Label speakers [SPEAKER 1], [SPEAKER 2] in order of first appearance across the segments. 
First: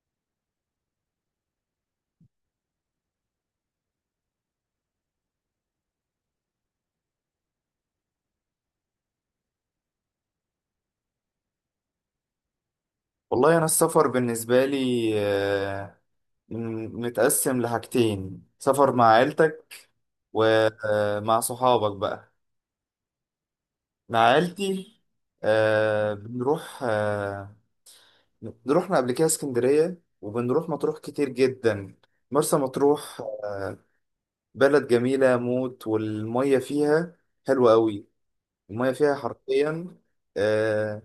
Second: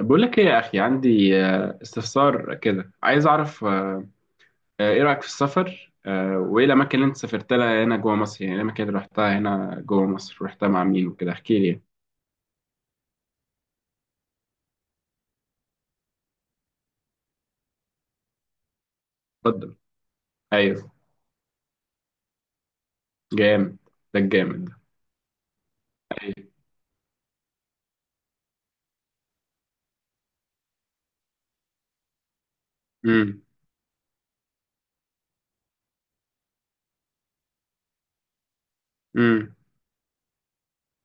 [SPEAKER 1] بقول لك ايه يا اخي عندي استفسار كده عايز اعرف ايه رايك في السفر وايه الاماكن اللي انت سافرت لها هنا جوه مصر يعني إيه الاماكن اللي رحتها هنا جوه مصر رحتها مع مين وكده احكي لي يعني.
[SPEAKER 2] والله أنا السفر بالنسبة لي متقسم لحاجتين، سفر مع
[SPEAKER 1] اتفضل.
[SPEAKER 2] عيلتك
[SPEAKER 1] ايوه.
[SPEAKER 2] ومع صحابك بقى.
[SPEAKER 1] جامد.
[SPEAKER 2] مع
[SPEAKER 1] ده الجامد ده.
[SPEAKER 2] عيلتي
[SPEAKER 1] ايوه.
[SPEAKER 2] بنروح. رحنا قبل كده اسكندرية، وبنروح مطروح كتير جدا. مرسى مطروح
[SPEAKER 1] امم.
[SPEAKER 2] بلد جميلة موت، والمية فيها حلوة قوي. المية فيها
[SPEAKER 1] امم.
[SPEAKER 2] حرفيا، آه،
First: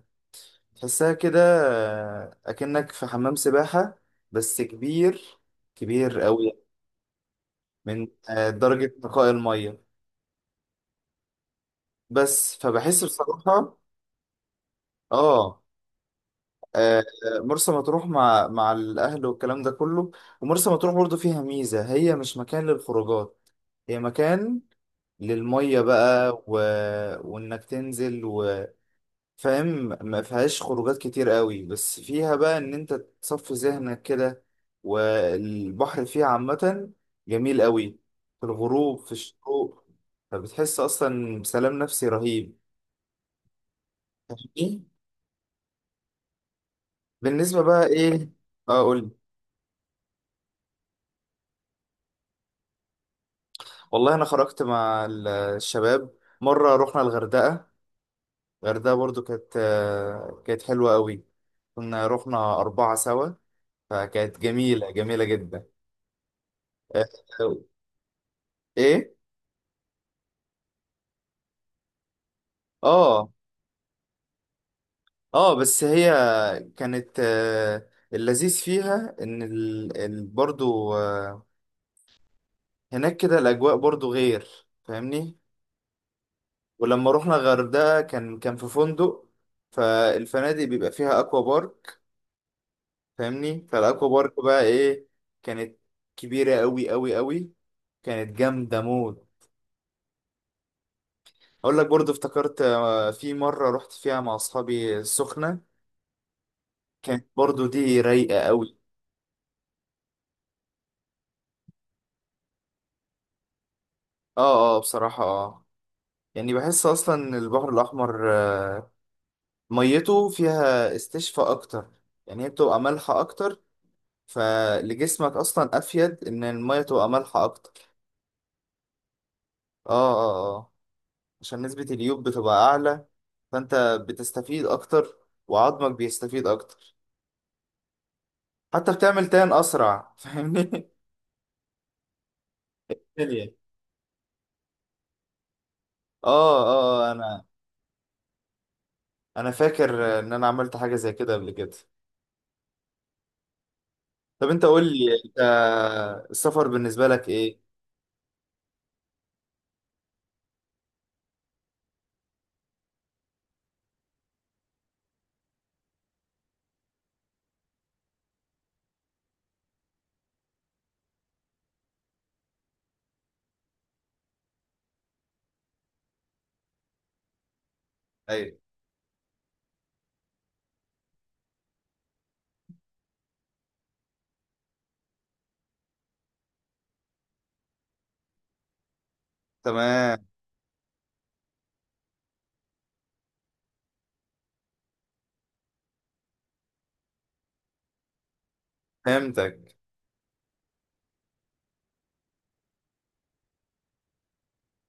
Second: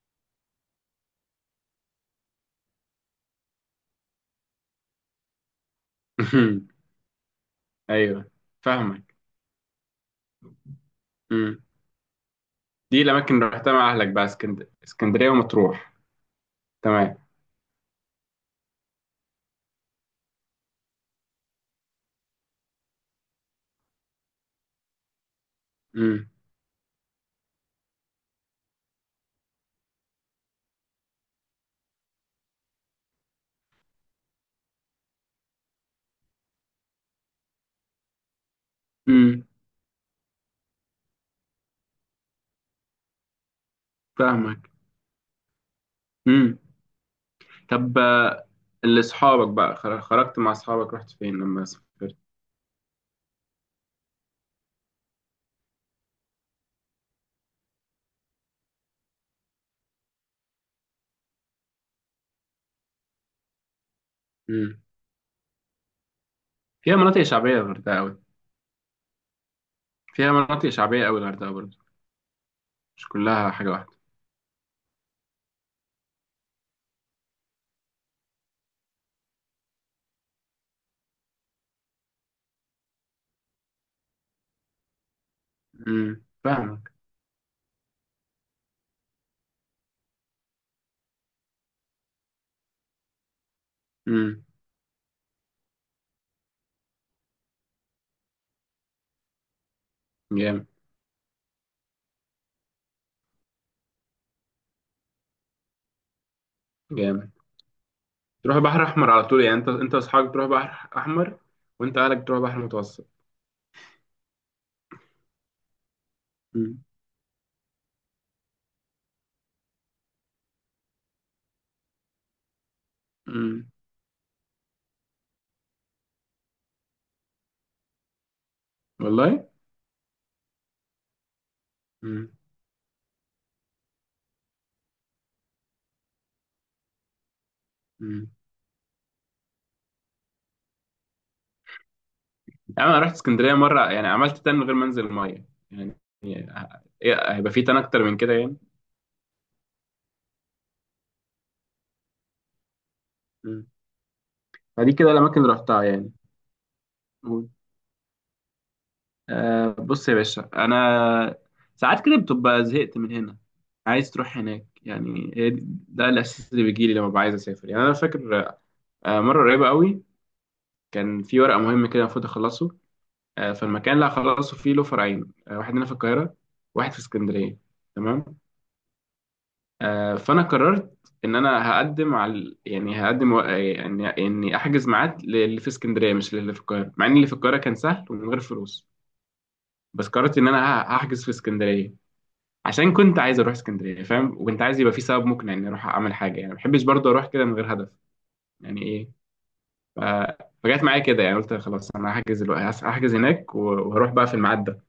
[SPEAKER 2] تحسها كده، أكنك في حمام سباحة بس كبير، كبير قوي. من
[SPEAKER 1] ايوه.
[SPEAKER 2] درجة
[SPEAKER 1] فاهمك.
[SPEAKER 2] نقاء المية.
[SPEAKER 1] امم.
[SPEAKER 2] بس
[SPEAKER 1] دي
[SPEAKER 2] فبحس
[SPEAKER 1] الاماكن اللي رحتها
[SPEAKER 2] بصراحة.
[SPEAKER 1] مع اهلك بقى اسكندريه
[SPEAKER 2] اه،
[SPEAKER 1] ومطروح.
[SPEAKER 2] آه،
[SPEAKER 1] تمام.
[SPEAKER 2] مرسى مطروح مع الأهل والكلام ده كله. ومرسى مطروح برضو فيها ميزة، هي مش مكان للخروجات، هي مكان للمية
[SPEAKER 1] امم.
[SPEAKER 2] بقى وإنك تنزل فاهم. ما فيهاش خروجات كتير قوي، بس فيها بقى ان انت تصفي ذهنك كده، والبحر فيها عامة جميل قوي، في الغروب، في
[SPEAKER 1] امم.
[SPEAKER 2] الشروق. فبتحس اصلا بسلام نفسي رهيب.
[SPEAKER 1] فاهمك.
[SPEAKER 2] فاهمني؟
[SPEAKER 1] امم.
[SPEAKER 2] بالنسبة بقى
[SPEAKER 1] طب
[SPEAKER 2] ايه
[SPEAKER 1] اللي
[SPEAKER 2] اقول.
[SPEAKER 1] اصحابك بقى خرجت مع اصحابك رحت فين لما سافرت؟
[SPEAKER 2] والله انا خرجت مع الشباب. مرة رحنا الغردقة. الغردقة برضو كانت حلوة قوي. كنا رحنا 4 سوا، فكانت
[SPEAKER 1] مم.
[SPEAKER 2] جميلة جميلة جدا.
[SPEAKER 1] فيها
[SPEAKER 2] آه،
[SPEAKER 1] مناطق شعبية الغردقة أوي.
[SPEAKER 2] ايه.
[SPEAKER 1] فيها مناطق شعبية أوي الغردقة برضه، مش
[SPEAKER 2] اه،
[SPEAKER 1] كلها حاجة واحدة.
[SPEAKER 2] اه، بس هي كانت آه، اللذيذ فيها ان برضو، هناك كده الاجواء برضو غير. فاهمني؟
[SPEAKER 1] مم. فاهمك.
[SPEAKER 2] ولما رحنا الغردقة كان في فندق. فالفنادق بيبقى فيها اكوا بارك. فاهمني؟ فالاكوا بارك
[SPEAKER 1] مم.
[SPEAKER 2] بقى ايه. كانت كبيرة قوي قوي قوي، كانت جامدة موت.
[SPEAKER 1] جامد.
[SPEAKER 2] اقول لك برضو افتكرت في مرة رحت فيها مع اصحابي السخنة. كانت
[SPEAKER 1] جامد.
[SPEAKER 2] برضو دي رايقة
[SPEAKER 1] تروح
[SPEAKER 2] قوي.
[SPEAKER 1] بحر أحمر على طول، يعني أنت وأصحابك تروح بحر أحمر، وأنت أهلك تروح بحر متوسط.
[SPEAKER 2] اه، اه، بصراحة اه، يعني
[SPEAKER 1] مم.
[SPEAKER 2] بحس اصلا ان البحر الاحمر، ميته فيها استشفاء اكتر، يعني هي بتبقى مالحه اكتر.
[SPEAKER 1] مم.
[SPEAKER 2] فلجسمك اصلا افيد ان الميه تبقى مالحه اكتر.
[SPEAKER 1] والله.
[SPEAKER 2] اه، اه، اه. عشان نسبه اليود
[SPEAKER 1] مم.
[SPEAKER 2] بتبقى اعلى، فانت بتستفيد اكتر، وعظمك بيستفيد اكتر.
[SPEAKER 1] مم.
[SPEAKER 2] حتى بتعمل تان اسرع. فاهمني؟
[SPEAKER 1] يعني أنا رحت
[SPEAKER 2] بالية.
[SPEAKER 1] اسكندرية مرة، يعني عملت تان من غير ما أنزل المية. يعني
[SPEAKER 2] اه، اه. انا
[SPEAKER 1] هيبقى في تان أكتر من كده يعني؟
[SPEAKER 2] انا فاكر ان انا عملت حاجه زي كده قبل كده.
[SPEAKER 1] مم.
[SPEAKER 2] طب انت قول
[SPEAKER 1] فدي
[SPEAKER 2] لي،
[SPEAKER 1] كده
[SPEAKER 2] انت
[SPEAKER 1] الأماكن اللي رحتها يعني.
[SPEAKER 2] السفر بالنسبه لك ايه؟
[SPEAKER 1] بص يا باشا، انا ساعات كده بتبقى زهقت من هنا، عايز تروح هناك. يعني هي ده الاساس اللي بيجي لي لما ببقى عايز اسافر يعني. انا فاكر مره قريبه قوي كان في ورقه مهمه كده المفروض اخلصه. فالمكان اللي هخلصه فيه له فرعين، واحد هنا في القاهره، واحد في اسكندريه. تمام.
[SPEAKER 2] ايوه.
[SPEAKER 1] فانا قررت ان انا هقدم على، يعني هقدم يعني اني احجز ميعاد للي في اسكندريه مش للي في القاهره، مع ان اللي في القاهره كان سهل ومن غير فلوس. بس
[SPEAKER 2] تمام.
[SPEAKER 1] قررت ان انا هحجز في اسكندريه عشان كنت عايز اروح اسكندريه فاهم، وكنت عايز يبقى في سبب مقنع اني اروح اعمل حاجه يعني، ما بحبش برضه اروح كده من غير هدف. يعني ايه
[SPEAKER 2] فهمتك.
[SPEAKER 1] ف... فجت معايا كده، يعني قلت خلاص انا هحجز هناك وهروح بقى في الميعاد ده.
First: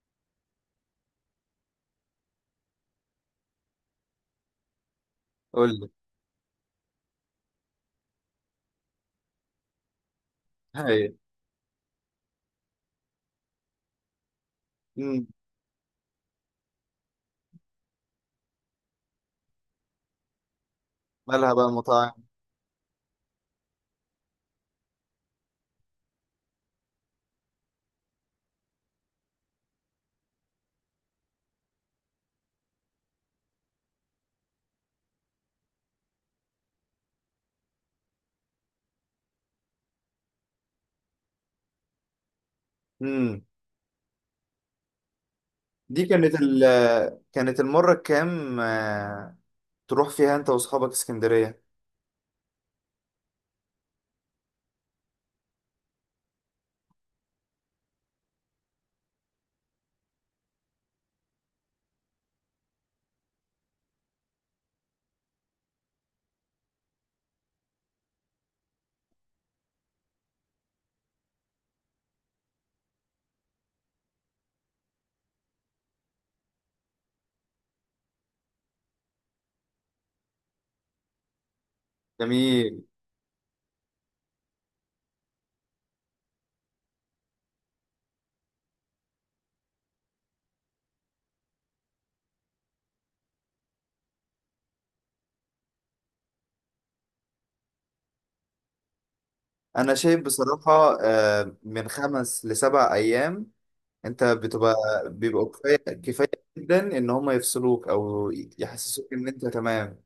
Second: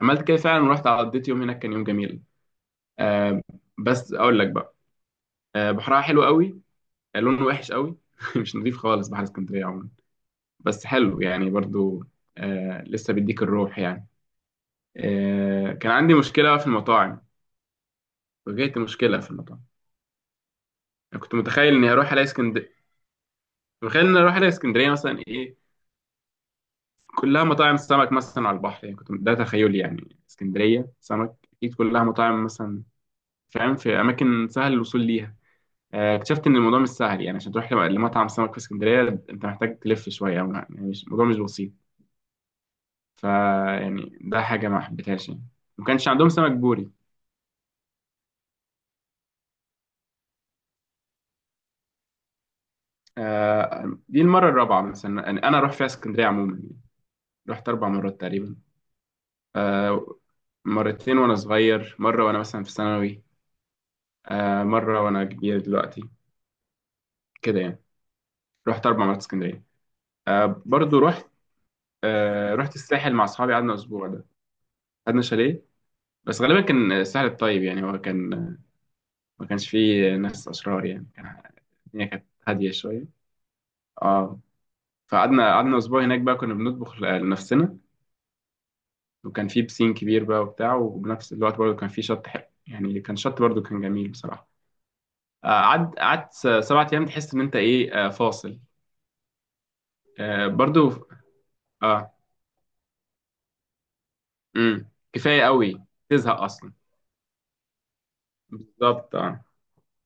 [SPEAKER 1] عملت كده فعلا ورحت قضيت يوم هناك، كان يوم جميل. آه بس اقول لك بقى،
[SPEAKER 2] قول لي.
[SPEAKER 1] بحرها حلو قوي. لونه وحش قوي مش نظيف خالص بحر اسكندريه عموما. بس
[SPEAKER 2] هاي.
[SPEAKER 1] حلو يعني برضه، لسه بيديك الروح يعني.
[SPEAKER 2] امم.
[SPEAKER 1] كان عندي مشكله في المطاعم. واجهت مشكله في المطاعم. أنا كنت
[SPEAKER 2] مالها بقى
[SPEAKER 1] متخيل اني هروح الاقي
[SPEAKER 2] المطاعم؟
[SPEAKER 1] اسكندريه، تخيلنا نروح لاسكندريه مثلا ايه، كلها مطاعم سمك مثلا على البحر يعني. كنت ده تخيلي، يعني اسكندريه سمك اكيد كلها مطاعم مثلا. فاهم؟ في اماكن سهل الوصول ليها. اكتشفت ان الموضوع مش سهل يعني. عشان تروح لمطعم سمك في اسكندريه انت محتاج تلف شويه، أو يعني مش الموضوع مش بسيط. فا
[SPEAKER 2] امم.
[SPEAKER 1] يعني ده حاجه ما حبيتهاش يعني. ما
[SPEAKER 2] دي
[SPEAKER 1] كانش عندهم سمك بوري.
[SPEAKER 2] كانت المرة الكام، تروح فيها انت واصحابك اسكندرية؟
[SPEAKER 1] دي المره الرابعه مثلا يعني انا اروح فيها اسكندريه عموما يعني. رحت اربع مرات تقريبا. آه، مرتين وانا صغير، مره وانا مثلا في ثانوي، مرة وأنا كبير دلوقتي. كده يعني. رحت أربع مرات اسكندرية. برضو رحت، رحت الساحل مع أصحابي، قعدنا أسبوع ده، قعدنا شاليه. بس غالبا كان الساحل الطيب يعني، هو كان ما كانش فيه ناس أشرار يعني، كان الدنيا كانت هادية
[SPEAKER 2] جميل.
[SPEAKER 1] شوية. اه. فقعدنا أسبوع هناك بقى، كنا بنطبخ لنفسنا، وكان فيه بسين كبير بقى وبتاع، وبنفس الوقت برضو كان فيه شط حلو يعني، كان شط برضو كان جميل بصراحة. قعدت سبعة أيام تحس إن أنت إيه فاصل.
[SPEAKER 2] انا شايف
[SPEAKER 1] آه،
[SPEAKER 2] بصراحة
[SPEAKER 1] برضو.
[SPEAKER 2] من
[SPEAKER 1] اه.
[SPEAKER 2] 5 لـ7 ايام انت بتبقى،
[SPEAKER 1] امم. كفايه
[SPEAKER 2] بيبقى كفاية.
[SPEAKER 1] قوي.
[SPEAKER 2] كفاية
[SPEAKER 1] تزهق اصلا.
[SPEAKER 2] جدا ان هم يفصلوك او يحسسوك
[SPEAKER 1] بالظبط.
[SPEAKER 2] ان
[SPEAKER 1] اه.
[SPEAKER 2] انت تمام.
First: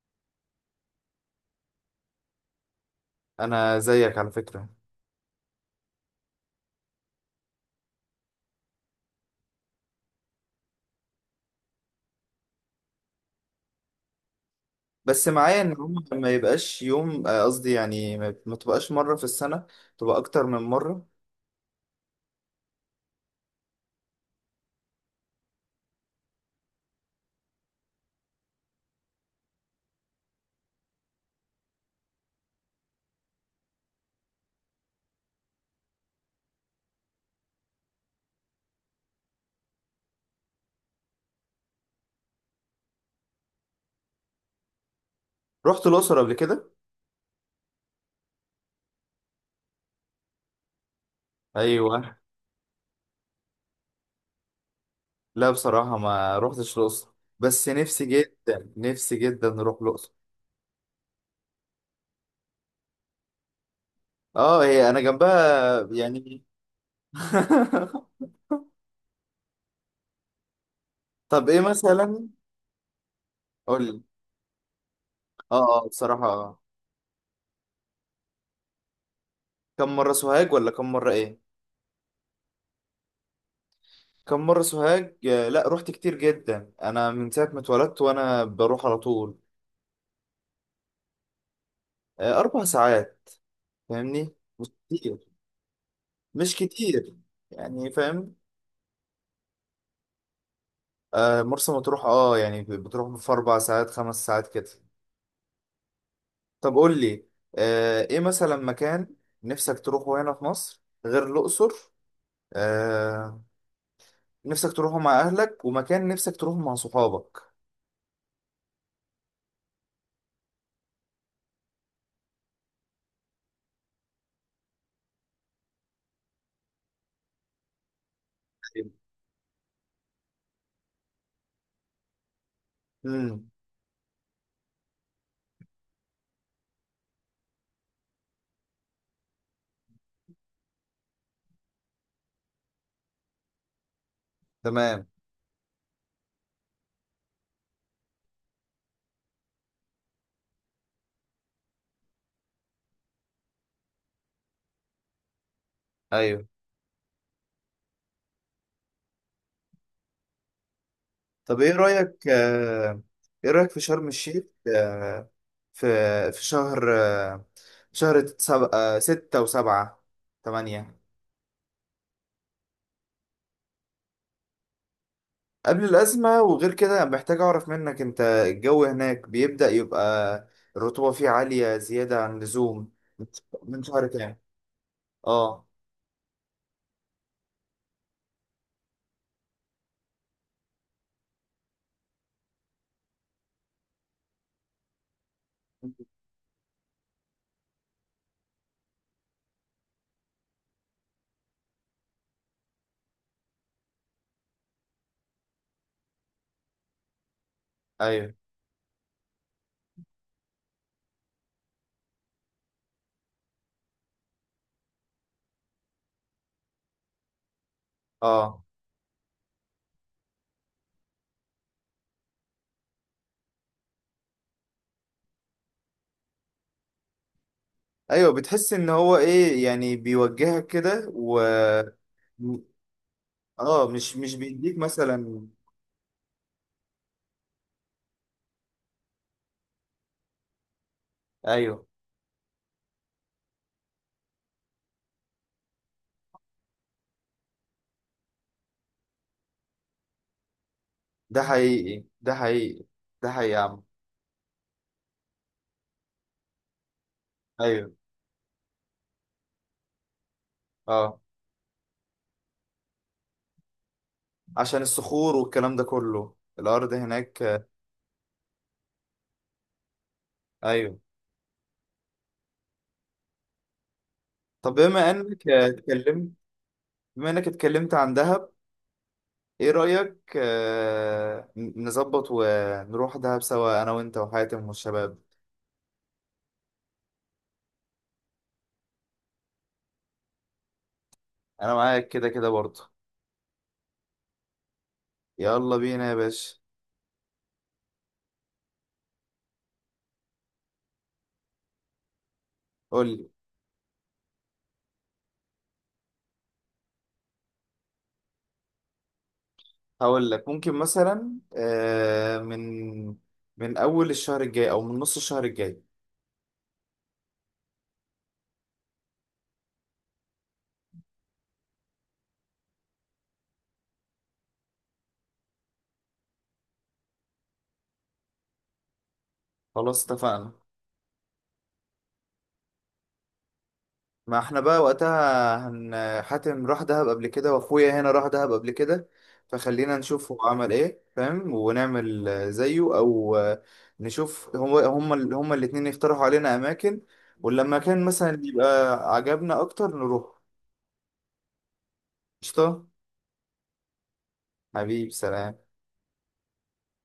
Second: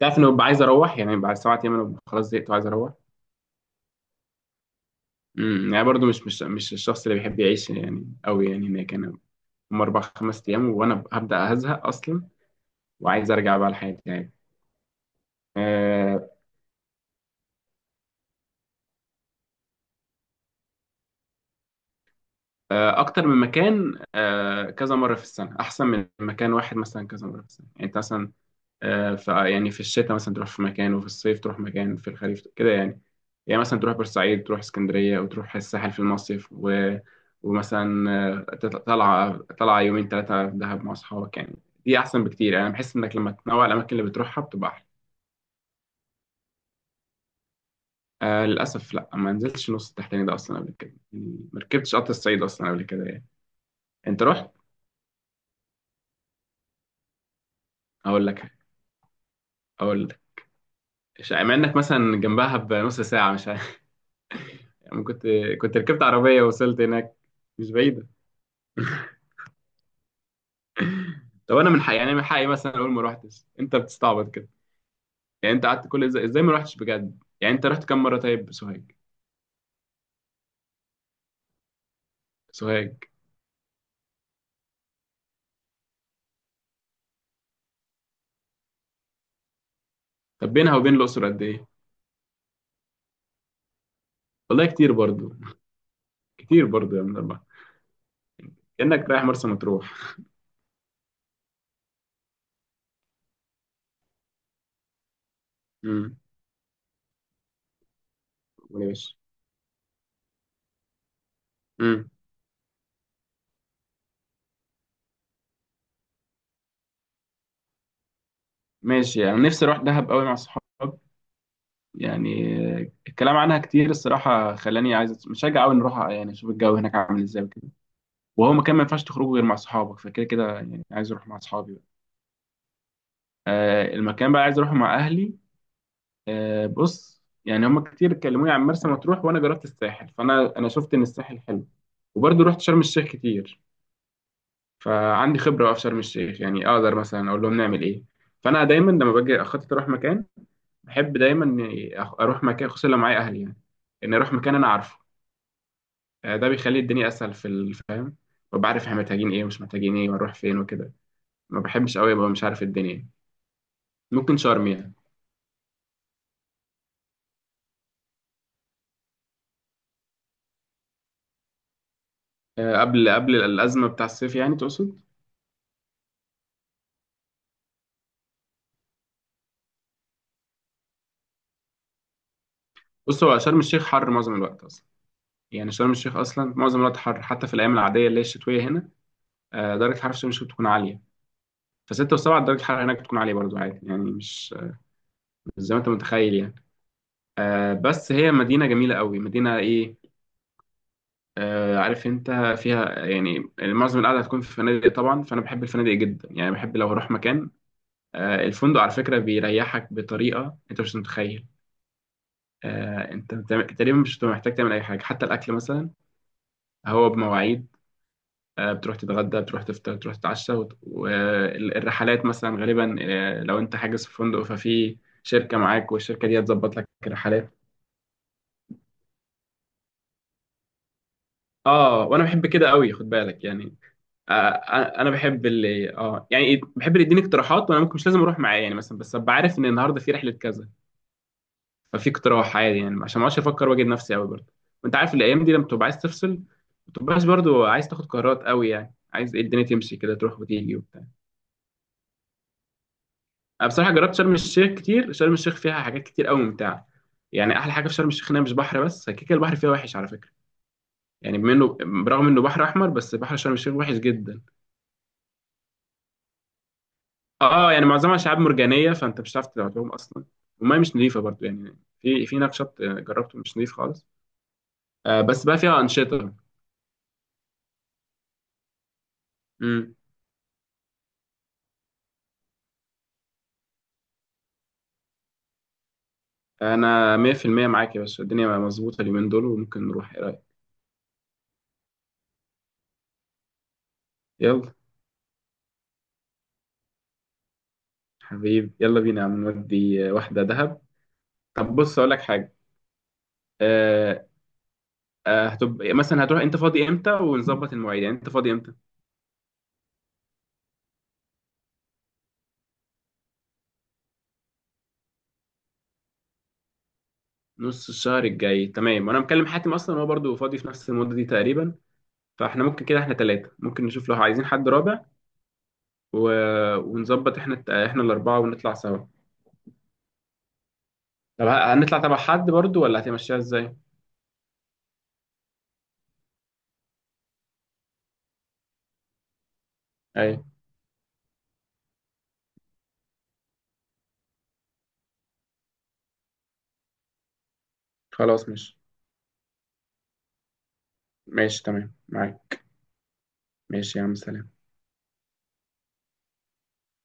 [SPEAKER 1] تعرف انه ببقى عايز اروح يعني، بعد سبعة ايام انا ببقى خلاص زهقت وعايز اروح.
[SPEAKER 2] انا زيك على فكرة.
[SPEAKER 1] امم. يعني برضو مش الشخص اللي بيحب يعيش يعني قوي يعني هناك انا. هم اربع خمس ايام وانا هبدا هزهق اصلا وعايز ارجع بقى لحياتي يعني.
[SPEAKER 2] بس معايا ان هم
[SPEAKER 1] آه،
[SPEAKER 2] ما يبقاش يوم، قصدي يعني ما تبقاش مرة في السنة، تبقى اكتر من مرة.
[SPEAKER 1] اكتر من مكان، كذا مره في السنه احسن من مكان واحد مثلا كذا مره في السنه. يعني انت مثلا، فيعني في الشتاء مثلا تروح في مكان، وفي الصيف تروح مكان، في الخريف كده يعني. يعني مثلا تروح بورسعيد، تروح اسكندرية، وتروح الساحل في المصيف ومثلا طلعة يومين ثلاثة في دهب مع أصحابك يعني. دي أحسن بكتير يعني. أنا بحس إنك لما تنوع الأماكن اللي بتروحها بتبقى أحلى.
[SPEAKER 2] رحت الأقصر قبل كده؟
[SPEAKER 1] آه للأسف لأ، ما نزلتش نص التحتاني ده أصلا قبل كده يعني، ما ركبتش قطر
[SPEAKER 2] أيوه.
[SPEAKER 1] الصعيد أصلا قبل كده يعني. أنت رحت؟
[SPEAKER 2] لا بصراحة، ما رحتش الأقصر، بس نفسي
[SPEAKER 1] أقول لك
[SPEAKER 2] جدا، نفسي جدا نروح
[SPEAKER 1] أقول
[SPEAKER 2] الأقصر.
[SPEAKER 1] لك مع إنك مثلا جنبها بنص ساعة مش عارف.
[SPEAKER 2] اه، هي أنا
[SPEAKER 1] يعني كنت
[SPEAKER 2] جنبها
[SPEAKER 1] ركبت عربية
[SPEAKER 2] يعني.
[SPEAKER 1] ووصلت هناك، مش بعيدة.
[SPEAKER 2] طب
[SPEAKER 1] طب
[SPEAKER 2] إيه
[SPEAKER 1] انا من حقي يعني، من
[SPEAKER 2] مثلا؟
[SPEAKER 1] حقي مثلا اقول ما روحتش، انت
[SPEAKER 2] قول لي.
[SPEAKER 1] بتستعبط كده. يعني انت
[SPEAKER 2] اه،
[SPEAKER 1] قعدت،
[SPEAKER 2] اه،
[SPEAKER 1] كل ازاي
[SPEAKER 2] بصراحة
[SPEAKER 1] ازاي ما
[SPEAKER 2] آه.
[SPEAKER 1] روحتش بجد. يعني انت رحت كام مره طيب سوهاج؟
[SPEAKER 2] كم مرة سوهاج ولا كم مرة إيه؟
[SPEAKER 1] سوهاج.
[SPEAKER 2] كم مرة سوهاج؟ لا، رحت كتير جدا، أنا من ساعة ما اتولدت وأنا بروح على طول.
[SPEAKER 1] طب بينها وبين الاقصر قد ايه؟
[SPEAKER 2] 4 ساعات. فاهمني؟ مش
[SPEAKER 1] والله كتير
[SPEAKER 2] كتير،
[SPEAKER 1] برضو،
[SPEAKER 2] مش
[SPEAKER 1] كتير برضو يا
[SPEAKER 2] كتير
[SPEAKER 1] من الله.
[SPEAKER 2] يعني. فاهم؟
[SPEAKER 1] كانك رايح مرسى مطروح.
[SPEAKER 2] مرسى مطروح اه، يعني بتروح في 4 ساعات، 5 ساعات كده.
[SPEAKER 1] امم.
[SPEAKER 2] طب قول لي، ايه مثلا مكان
[SPEAKER 1] ماشي.
[SPEAKER 2] نفسك تروحه هنا في مصر غير الأقصر؟
[SPEAKER 1] امم.
[SPEAKER 2] آه، نفسك تروحه مع أهلك، ومكان نفسك تروحه مع صحابك.
[SPEAKER 1] ماشي. يعني نفسي اروح دهب قوي مع صحاب يعني. الكلام عنها كتير الصراحه خلاني عايز مشجع قوي نروح يعني، اشوف الجو هناك عامل ازاي وكده. وهو مكان ما
[SPEAKER 2] طيب.
[SPEAKER 1] ينفعش تخرجه غير مع صحابك، فكده كده يعني عايز اروح مع صحابي بقى.
[SPEAKER 2] امم.
[SPEAKER 1] المكان بقى عايز اروحه مع اهلي، بص يعني هما كتير كلموني عن مرسى مطروح، وانا جربت الساحل، فانا شفت ان الساحل حلو، وبرضه رحت شرم الشيخ كتير.
[SPEAKER 2] تمام.
[SPEAKER 1] فعندي خبره بقى في شرم الشيخ، يعني اقدر مثلا اقول لهم نعمل ايه. فانا دايما لما باجي اخطط اروح مكان، بحب دايما إني اروح مكان خصوصا لو معايا اهلي يعني، ان اروح مكان انا عارفه.
[SPEAKER 2] ايوه.
[SPEAKER 1] ده بيخلي الدنيا اسهل في الفهم، ببقى عارف احنا محتاجين ايه ومش محتاجين ايه ونروح فين وكده. ما
[SPEAKER 2] طب
[SPEAKER 1] بحبش قوي ابقى مش عارف الدنيا.
[SPEAKER 2] ايه رأيك في شرم
[SPEAKER 1] ممكن
[SPEAKER 2] الشيخ؟
[SPEAKER 1] شرم يعني،
[SPEAKER 2] آه، في شهر، شهر 7، 6 و7، 8.
[SPEAKER 1] قبل الازمه بتاع الصيف يعني تقصد.
[SPEAKER 2] قبل الأزمة. وغير كده محتاج أعرف منك أنت، الجو هناك بيبدأ يبقى الرطوبة فيه عالية زيادة عن اللزوم.
[SPEAKER 1] بص، هو شرم
[SPEAKER 2] من
[SPEAKER 1] الشيخ
[SPEAKER 2] شهر
[SPEAKER 1] حر معظم
[SPEAKER 2] كام؟
[SPEAKER 1] الوقت اصلا.
[SPEAKER 2] اه.
[SPEAKER 1] يعني شرم الشيخ اصلا معظم الوقت حر، حتى في الايام العاديه اللي هي الشتويه هنا. درجه الحراره في شرم الشيخ بتكون عاليه، فستة وسبعة درجة الحرارة هناك بتكون عالية برضو عادي يعني، مش زي ما انت متخيل يعني. بس هي مدينة جميلة قوي، مدينة ايه، عارف انت. فيها يعني معظم القعدة هتكون في فنادق طبعا، فانا بحب الفنادق جدا يعني، بحب لو هروح مكان،
[SPEAKER 2] أيوه.
[SPEAKER 1] الفندق على فكرة بيريحك بطريقة انت مش متخيل. انت تقريبا مش بتبقى محتاج تعمل اي حاجة، حتى الاكل مثلا هو بمواعيد.
[SPEAKER 2] اه.
[SPEAKER 1] بتروح تتغدى، بتروح تفطر، بتروح تتعشى، والرحلات مثلا غالبا، لو انت حاجز في فندق ففي شركة معاك، والشركة دي هتظبط لك الرحلات.
[SPEAKER 2] أيوه، بتحس إن هو إيه يعني بيوجهك كده و
[SPEAKER 1] اه، وانا بحب كده قوي خد بالك يعني.
[SPEAKER 2] اه، مش مش بيديك
[SPEAKER 1] انا بحب
[SPEAKER 2] مثلا.
[SPEAKER 1] اللي يعني إيه، بحب اللي يديني اقتراحات، وانا ممكن مش لازم اروح معاه يعني مثلا، بس ابقى عارف ان النهارده في رحلة كذا،
[SPEAKER 2] أيوه،
[SPEAKER 1] ففي اقتراح عادي يعني، عشان ما اقعدش افكر واجد نفسي قوي برضه. وانت عارف الايام دي لما تبقى عايز تفصل ما تبقاش برضه عايز تاخد قرارات قوي يعني، عايز إيه الدنيا تمشي كده تروح وتيجي وبتاع.
[SPEAKER 2] ده حقيقي، ده حقيقي، ده حقيقي يا
[SPEAKER 1] أنا
[SPEAKER 2] عم.
[SPEAKER 1] بصراحة جربت شرم الشيخ كتير. شرم الشيخ فيها حاجات كتير قوي ممتعة. يعني أحلى حاجة
[SPEAKER 2] أيوه.
[SPEAKER 1] في شرم الشيخ إنها مش بحر بس، كده كده البحر فيها وحش على فكرة.
[SPEAKER 2] اه،
[SPEAKER 1] يعني بما إنه برغم إنه بحر أحمر، بس بحر شرم الشيخ وحش جدا.
[SPEAKER 2] عشان الصخور والكلام ده كله الأرض هناك.
[SPEAKER 1] أه، يعني معظمها شعاب مرجانية فأنت مش هتعرف تلعبهم أصلا. والمية مش
[SPEAKER 2] أيوه.
[SPEAKER 1] نظيفة برضو، يعني في هناك شط جربته مش نظيف خالص.
[SPEAKER 2] طب
[SPEAKER 1] بس بقى فيها أنشطة.
[SPEAKER 2] بما إنك اتكلمت عن دهب. ايه
[SPEAKER 1] امم
[SPEAKER 2] رأيك، نظبط ونروح دهب سوا انا وانت وحاتم والشباب؟
[SPEAKER 1] أنا 100% معاك يا باشا، الدنيا مظبوطة اليومين دول، وممكن نروح، إيه رأيك؟
[SPEAKER 2] انا معاك كده كده برضه.
[SPEAKER 1] يلا.
[SPEAKER 2] يلا بينا يا باشا.
[SPEAKER 1] حبيبي يلا بينا يا عم، نودي واحدة دهب. طب بص أقول لك حاجة،
[SPEAKER 2] قولي.
[SPEAKER 1] آه، هتبقى مثلا هتروح، انت فاضي امتى ونظبط المواعيد، يعني انت فاضي امتى؟
[SPEAKER 2] هقول لك، ممكن مثلا، من اول الشهر الجاي او من نص الشهر الجاي.
[SPEAKER 1] نص الشهر الجاي تمام. وانا مكلم حاتم اصلا هو برضو فاضي في نفس المده دي تقريبا، فاحنا ممكن كده احنا ثلاثه، ممكن نشوف لو عايزين حد رابع، و... ونظبط احنا الاربعه ونطلع سوا.
[SPEAKER 2] خلاص اتفقنا.
[SPEAKER 1] طب هنطلع تبع حد برضو ولا هتمشيها ازاي؟
[SPEAKER 2] ما احنا بقى وقتها حاتم راح دهب قبل كده، واخويا هنا راح دهب قبل كده. فخلينا نشوف
[SPEAKER 1] اي.
[SPEAKER 2] هو عمل ايه فاهم، ونعمل زيه او، نشوف هو، هما هما الاتنين يقترحوا علينا اماكن. ولما كان مثلا
[SPEAKER 1] خلاص ماشي.
[SPEAKER 2] يبقى عجبنا اكتر نروح.
[SPEAKER 1] ماشي تمام معاك.
[SPEAKER 2] قشطة.
[SPEAKER 1] ماشي يا عم سلام.
[SPEAKER 2] حبيب. سلام.